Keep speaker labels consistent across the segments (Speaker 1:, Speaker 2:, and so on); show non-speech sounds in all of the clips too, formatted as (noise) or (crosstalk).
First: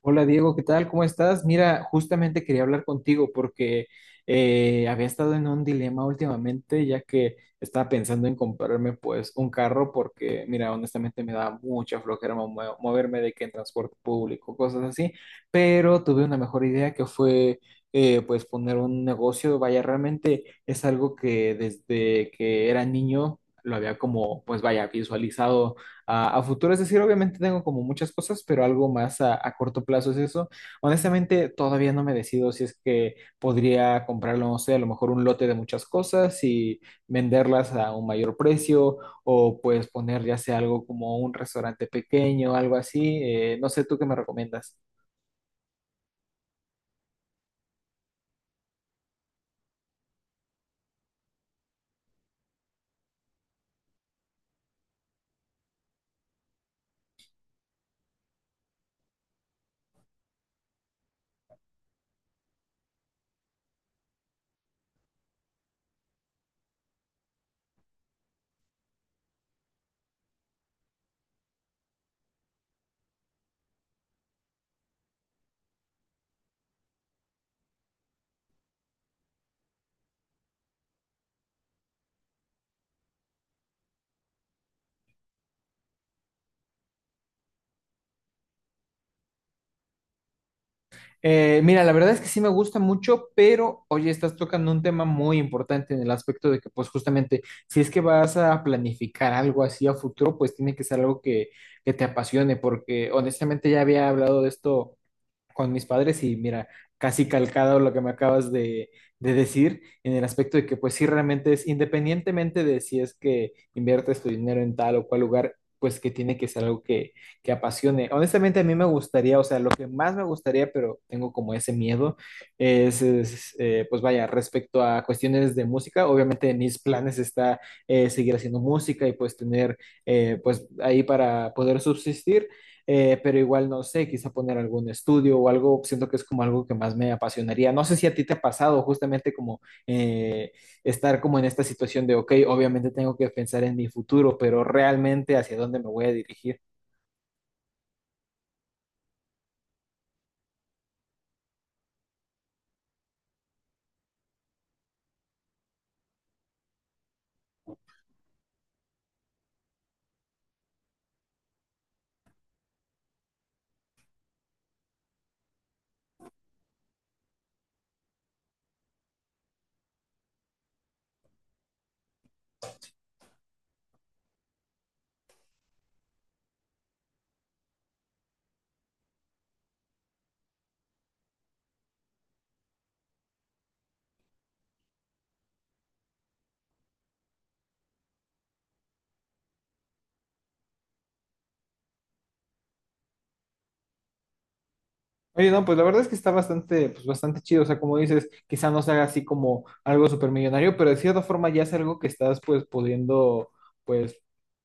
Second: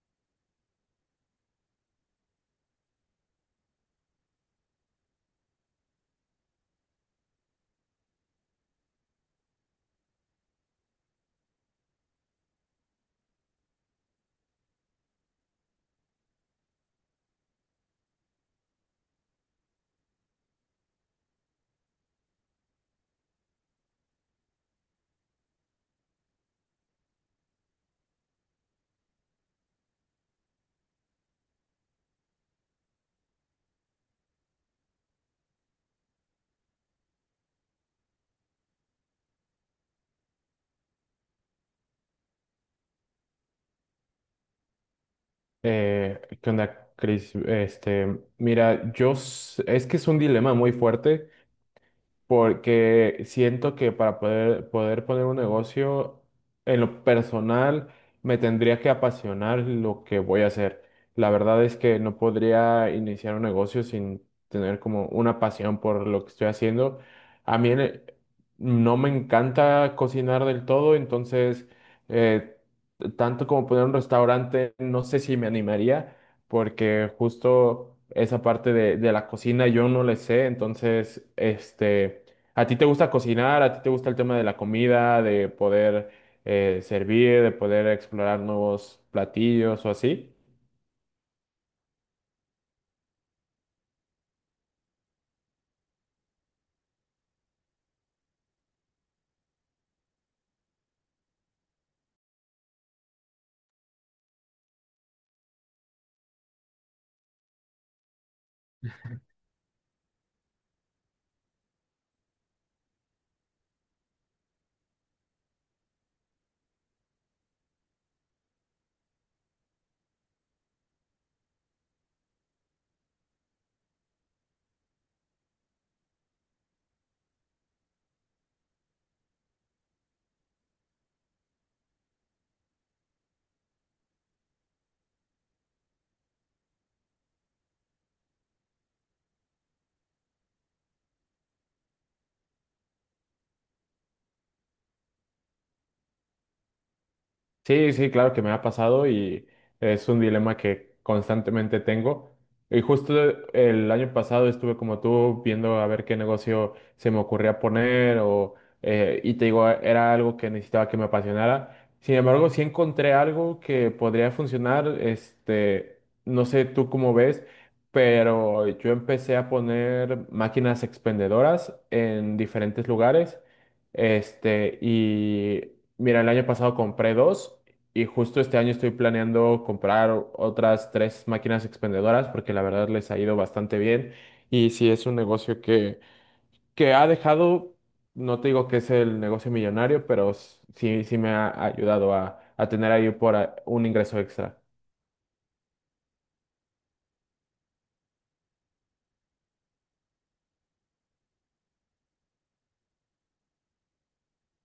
Speaker 1: Hola Diego, ¿qué tal? ¿Cómo estás? Mira, justamente quería hablar contigo porque había estado en un dilema últimamente, ya que estaba pensando en comprarme pues un carro porque, mira, honestamente me da mucha flojera moverme de que en transporte público, cosas así, pero tuve una mejor idea que fue pues poner un negocio, vaya, realmente es algo que desde que era niño lo había como, pues vaya, visualizado a futuro. Es decir, obviamente tengo como muchas cosas, pero algo más a corto plazo es eso. Honestamente, todavía no me decido si es que podría comprarlo, no sé, a lo mejor un lote de muchas cosas y venderlas a un mayor precio o pues poner ya sea algo como un restaurante pequeño, algo así. No sé, ¿tú qué me recomiendas?
Speaker 2: ¿Qué onda, Chris? Este, mira, es que es un dilema muy fuerte porque siento que para poder poner un negocio en lo personal me tendría que apasionar lo que voy a hacer. La verdad es que no podría iniciar un negocio sin tener como una pasión por lo que estoy haciendo. A mí no me encanta cocinar del todo, entonces eh, tanto como poner un restaurante, no sé si me animaría porque justo esa parte de la cocina yo no le sé, entonces, este, ¿a ti te gusta cocinar? ¿A ti te gusta el tema de la comida, de poder servir, de poder explorar nuevos platillos o así?
Speaker 1: Mira, la verdad es que sí me gusta mucho, pero oye, estás tocando un tema muy importante en el aspecto de que, pues justamente, si es que vas a planificar algo así a futuro, pues tiene que ser algo que te apasione, porque honestamente ya había hablado de esto con mis padres y mira, casi calcado lo que me acabas de decir en el aspecto de que pues sí realmente es independientemente de si es que inviertes tu dinero en tal o cual lugar, pues que tiene que ser algo que apasione. Honestamente a mí me gustaría, o sea, lo que más me gustaría, pero tengo como ese miedo, es, pues vaya, respecto a cuestiones de música, obviamente en mis planes está seguir haciendo música y pues tener pues ahí para poder subsistir, pero igual no sé, quizá poner algún estudio o algo, siento que es como algo que más me apasionaría. No sé si a ti te ha pasado justamente como eh, estar como en esta situación de, ok, obviamente tengo que pensar en mi futuro, pero realmente hacia dónde me voy a dirigir.
Speaker 2: Sí, sí, claro que me ha pasado y es un dilema que constantemente tengo. Y justo el año pasado estuve como tú viendo a ver qué negocio se me ocurría poner, o y te digo, era algo que necesitaba que me apasionara. Sin embargo, sí encontré algo que podría funcionar, este, no sé tú cómo ves, pero yo empecé a poner máquinas expendedoras en diferentes lugares. Este, y mira, el año pasado compré dos y justo este año estoy planeando comprar otras tres máquinas expendedoras porque la verdad les ha ido bastante bien y sí es un negocio que ha dejado, no te digo que es el negocio millonario, pero sí, sí me ha ayudado a tener ahí por un ingreso extra.
Speaker 1: Oye, no, pues la verdad es que está bastante, pues bastante chido. O sea, como dices, quizá no sea así como algo supermillonario, pero de cierta forma ya es algo que estás pues pudiendo pues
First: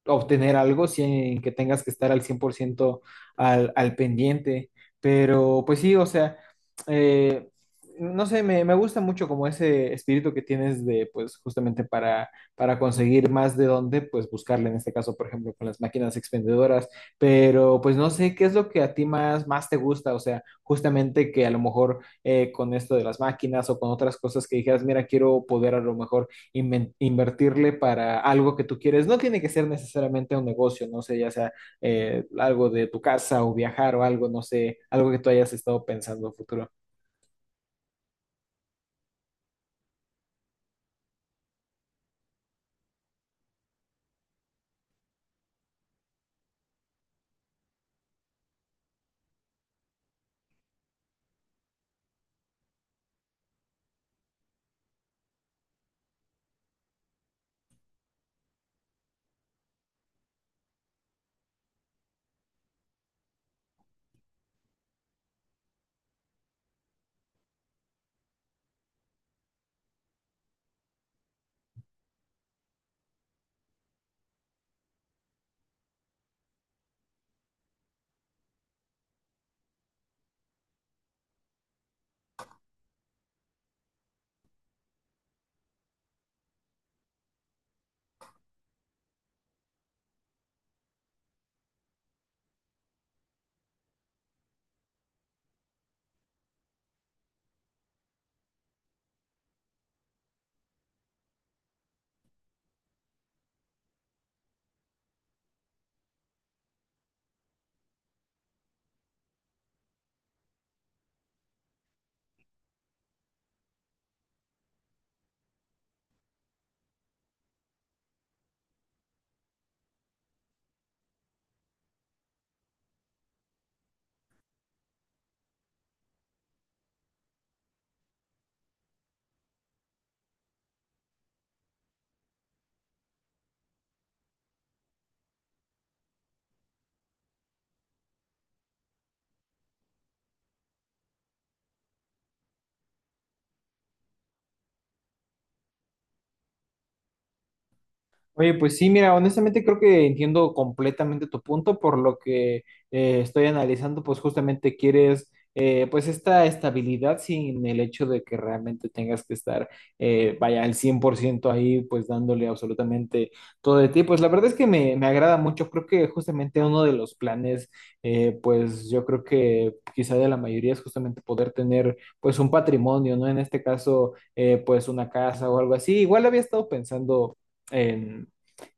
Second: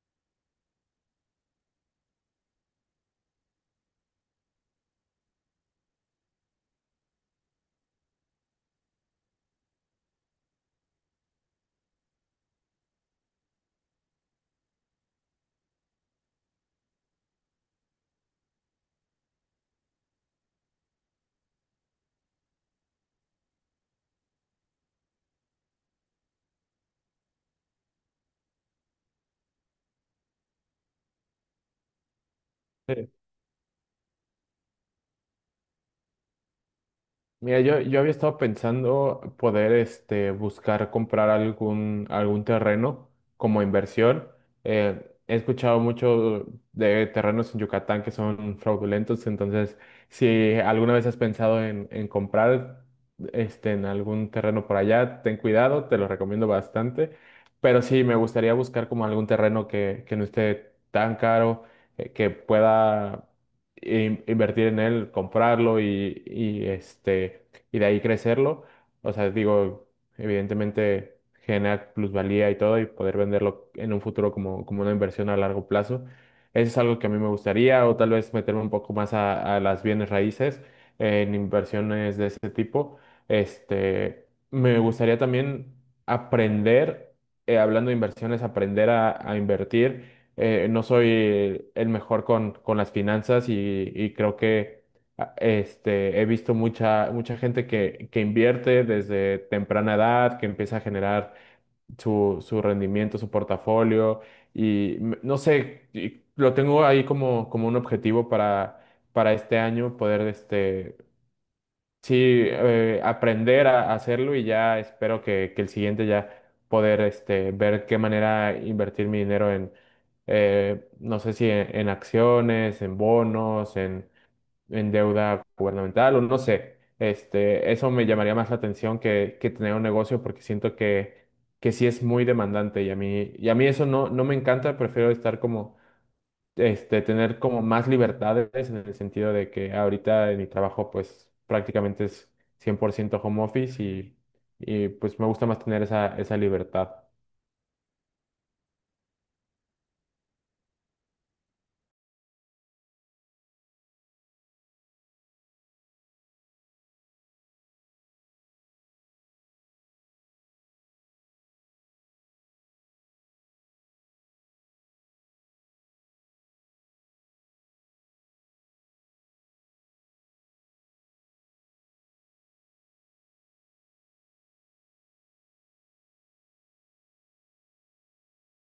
Speaker 1: obtener algo sin que tengas que estar al 100% al pendiente. Pero pues sí, o sea, eh, no sé, me gusta mucho como ese espíritu que tienes de pues justamente para conseguir más de dónde pues buscarle, en este caso, por ejemplo, con las máquinas expendedoras. Pero pues no sé, ¿qué es lo que a ti más, más te gusta? O sea, justamente que a lo mejor con esto de las máquinas o con otras cosas que dijeras, mira, quiero poder a lo mejor invertirle para algo que tú quieres. No tiene que ser necesariamente un negocio, no sé, ya sea algo de tu casa o viajar o algo, no sé, algo que tú hayas estado pensando a futuro.
Speaker 2: Mira, yo había estado pensando poder este, buscar comprar algún terreno como inversión. Eh, He escuchado mucho de terrenos en Yucatán que son fraudulentos, entonces si alguna vez has pensado en comprar este, en algún terreno por allá, ten cuidado, te lo recomiendo bastante. Pero sí, me gustaría buscar como algún terreno que no esté tan caro, que pueda invertir en él, comprarlo este, y de ahí crecerlo. O sea, digo, evidentemente generar plusvalía y todo y poder venderlo en un futuro como, como una inversión a largo plazo. Eso es algo que a mí me gustaría, o tal vez meterme un poco más a las bienes raíces en inversiones de ese tipo. Este, me gustaría también aprender, hablando de inversiones, aprender a invertir. No soy el mejor con las finanzas y creo que este, he visto mucha gente que invierte desde temprana edad, que empieza a generar su rendimiento, su portafolio y no sé, y lo tengo ahí como, como un objetivo para este año poder este, sí, aprender a hacerlo y ya espero que el siguiente ya poder este, ver qué manera invertir mi dinero en, no sé si en, en acciones, en bonos, en deuda gubernamental o no sé. Este, eso me llamaría más la atención que tener un negocio porque siento que sí es muy demandante y a mí eso no, no me encanta, prefiero estar como este, tener como más libertades en el sentido de que ahorita en mi trabajo pues prácticamente es 100% home office y pues me gusta más tener esa, esa libertad.
Speaker 1: Oye, pues sí, mira, honestamente creo que entiendo completamente tu punto, por lo que estoy analizando, pues justamente quieres pues esta estabilidad sin el hecho de que realmente tengas que estar, vaya, al 100% ahí, pues dándole absolutamente todo de ti. Pues la verdad es que me agrada mucho, creo que justamente uno de los planes, pues yo creo que quizá de la mayoría es justamente poder tener pues un patrimonio, ¿no? En este caso, pues una casa o algo así. Igual había estado pensando en,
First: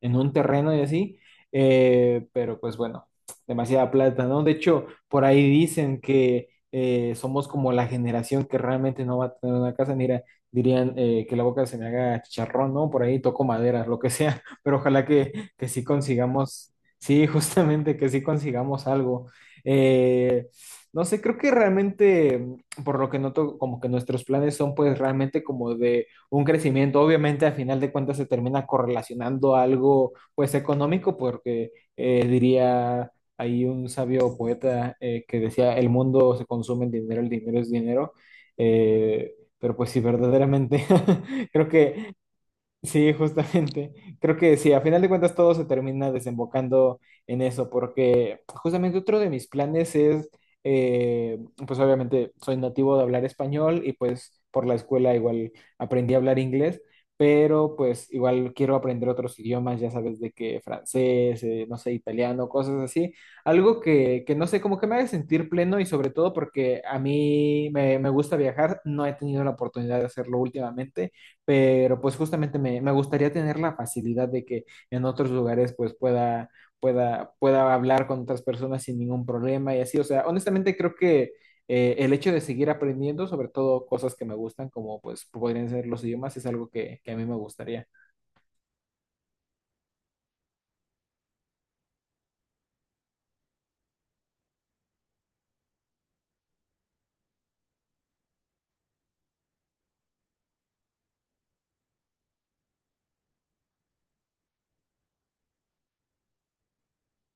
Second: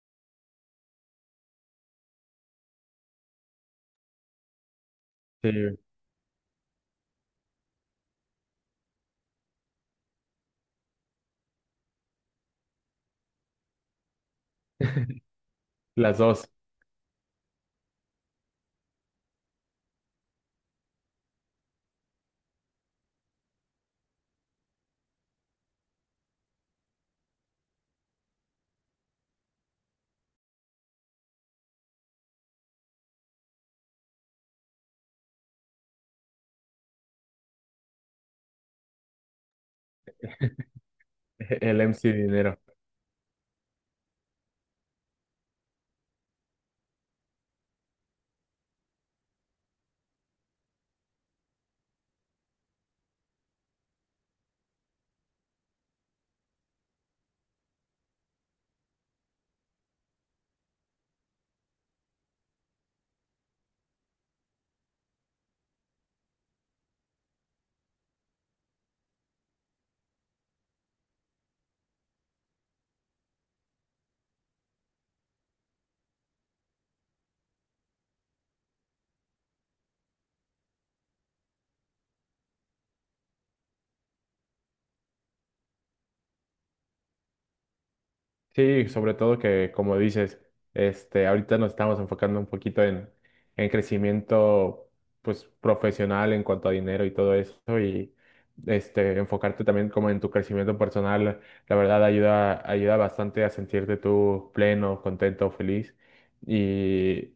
Speaker 1: en un terreno y así, pero pues bueno, demasiada plata, ¿no? De hecho, por ahí
Speaker 2: Sí,
Speaker 1: dicen que somos como la generación que realmente no va a tener una casa, mira, dirían que la boca se me haga chicharrón, ¿no? Por ahí toco madera, lo que sea, (laughs) pero ojalá
Speaker 2: (laughs)
Speaker 1: que sí
Speaker 2: las dos,
Speaker 1: consigamos, sí, (laughs) justamente que sí consigamos algo. Eh, no sé, creo que realmente, por lo que noto, como que nuestros planes son pues realmente como de un crecimiento. Obviamente, al final de cuentas, se termina correlacionando a algo, pues, económico, porque diría ahí un sabio poeta, que decía, el mundo se consume en dinero, el dinero es dinero. Eh, pero pues sí, verdaderamente (laughs)
Speaker 2: (laughs)
Speaker 1: creo
Speaker 2: el MC
Speaker 1: que
Speaker 2: dinero.
Speaker 1: sí, justamente. (laughs) Creo que sí, a final de cuentas todo se termina desembocando en eso, porque pues, justamente otro de mis planes es, eh, pues obviamente soy nativo de hablar español y pues por la escuela igual aprendí a hablar inglés, pero pues igual quiero aprender otros idiomas, ya sabes, de que francés, no sé, italiano, cosas así. Algo que no sé, como que me haga sentir pleno y sobre todo porque a mí me gusta viajar, no he tenido la oportunidad de hacerlo últimamente, pero pues justamente me gustaría tener la facilidad de que en otros lugares pues pueda, pueda hablar con otras personas sin ningún problema y así. O sea, honestamente creo que el hecho de seguir aprendiendo, sobre todo cosas que me gustan, como pues podrían ser los idiomas, es algo que a mí me gustaría.
Speaker 2: Sí, sobre todo que, como dices, este, ahorita nos estamos enfocando un poquito en crecimiento, pues, profesional en cuanto a dinero y todo eso, y este, enfocarte también como en tu crecimiento personal, la verdad ayuda, ayuda bastante a sentirte tú pleno, contento, feliz, y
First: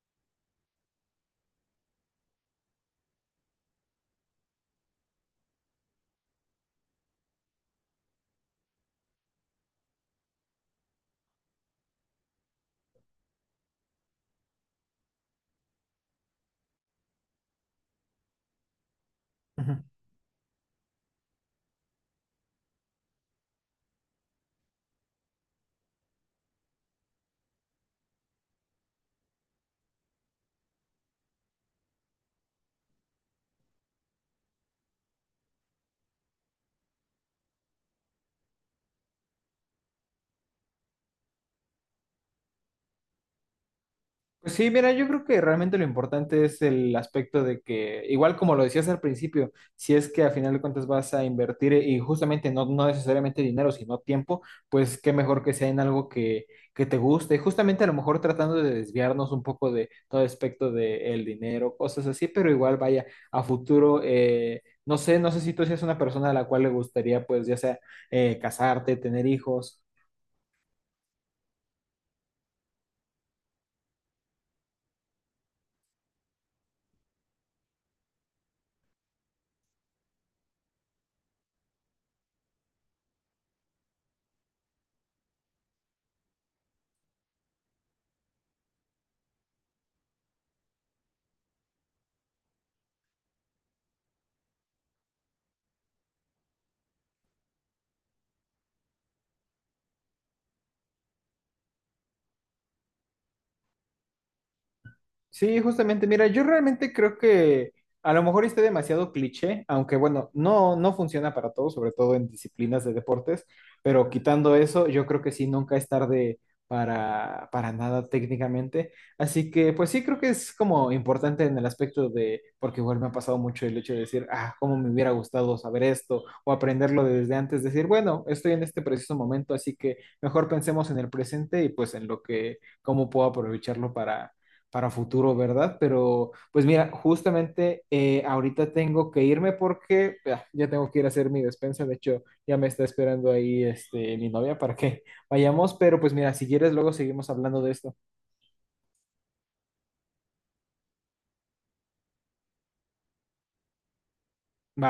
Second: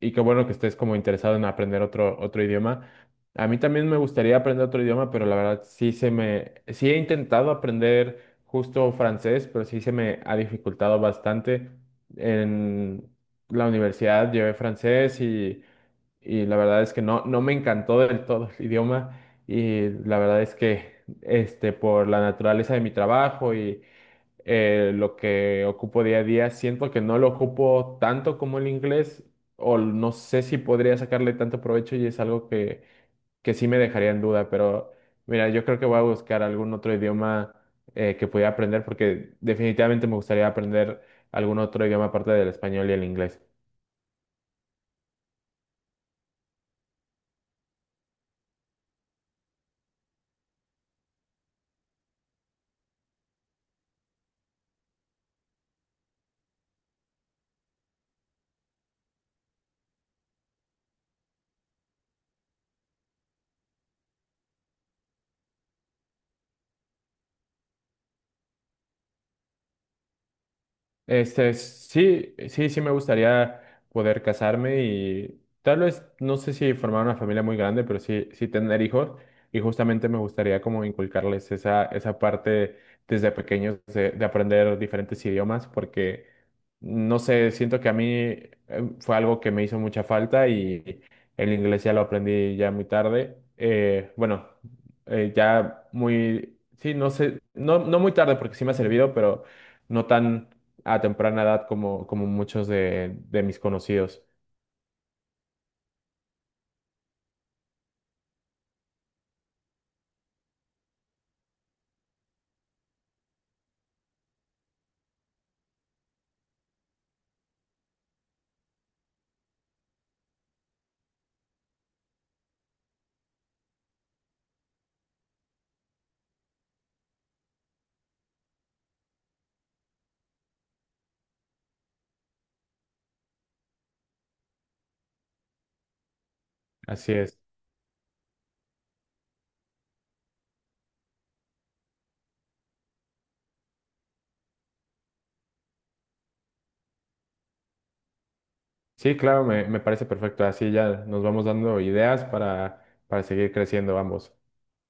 Speaker 2: y qué bueno que estés como interesado en aprender otro, otro idioma. A mí también me gustaría aprender otro idioma, pero la verdad sí se me, sí he intentado aprender justo francés, pero sí se me ha dificultado bastante. En la universidad llevé francés y la verdad es que no, no me encantó del todo el idioma y la verdad es que este, por la naturaleza de mi trabajo y lo que ocupo día a día. Siento que no lo ocupo tanto como el inglés, o no sé si podría sacarle tanto provecho y es algo que sí me dejaría en duda, pero mira, yo creo que voy a buscar algún otro idioma que pudiera aprender porque definitivamente me gustaría aprender algún otro idioma aparte del español y el inglés.
Speaker 1: Pues sí, mira, yo creo que realmente lo importante es el aspecto de que, igual como lo decías al principio, si es que al final de cuentas vas a invertir y justamente no, no necesariamente dinero, sino tiempo, pues qué mejor que sea en algo que te guste. Justamente a lo mejor tratando de desviarnos un poco de todo aspecto del dinero, cosas así, pero igual vaya a futuro, no sé, no sé si tú seas una persona a la cual le gustaría, pues ya sea casarte, tener hijos.
Speaker 2: Este, sí, sí, sí me gustaría poder casarme y tal vez, no sé si formar una familia muy grande, pero sí, sí tener hijos y justamente me gustaría como inculcarles esa, esa parte desde pequeños de aprender diferentes idiomas porque, no sé, siento que a mí fue algo que me hizo mucha falta y el inglés ya lo aprendí ya muy tarde. Bueno, ya muy, sí, no sé, no, no muy tarde porque sí me ha servido, pero no tan a temprana edad como, como muchos de mis conocidos.
Speaker 1: Sí, justamente, mira, yo realmente creo que a lo mejor esté demasiado cliché, aunque bueno, no, no funciona para todos, sobre todo en disciplinas de deportes, pero quitando eso, yo creo que sí, nunca es tarde para nada técnicamente. Así que pues sí, creo que es como importante en el aspecto de, porque igual me ha pasado mucho el hecho de decir, ah, cómo me hubiera gustado saber esto o aprenderlo desde antes, decir, bueno, estoy en este preciso momento, así que mejor pensemos en el presente y pues en lo que, cómo puedo aprovecharlo para futuro, ¿verdad? Pero pues mira,
Speaker 2: Así es.
Speaker 1: justamente ahorita tengo que irme porque ah, ya tengo que ir a hacer mi despensa, de hecho ya me está esperando ahí este, mi novia para que (laughs) vayamos, pero pues mira, si quieres luego seguimos hablando de esto.
Speaker 2: Sí, claro, me parece perfecto. Así ya nos vamos dando ideas para seguir creciendo ambos.
Speaker 1: ¿Va?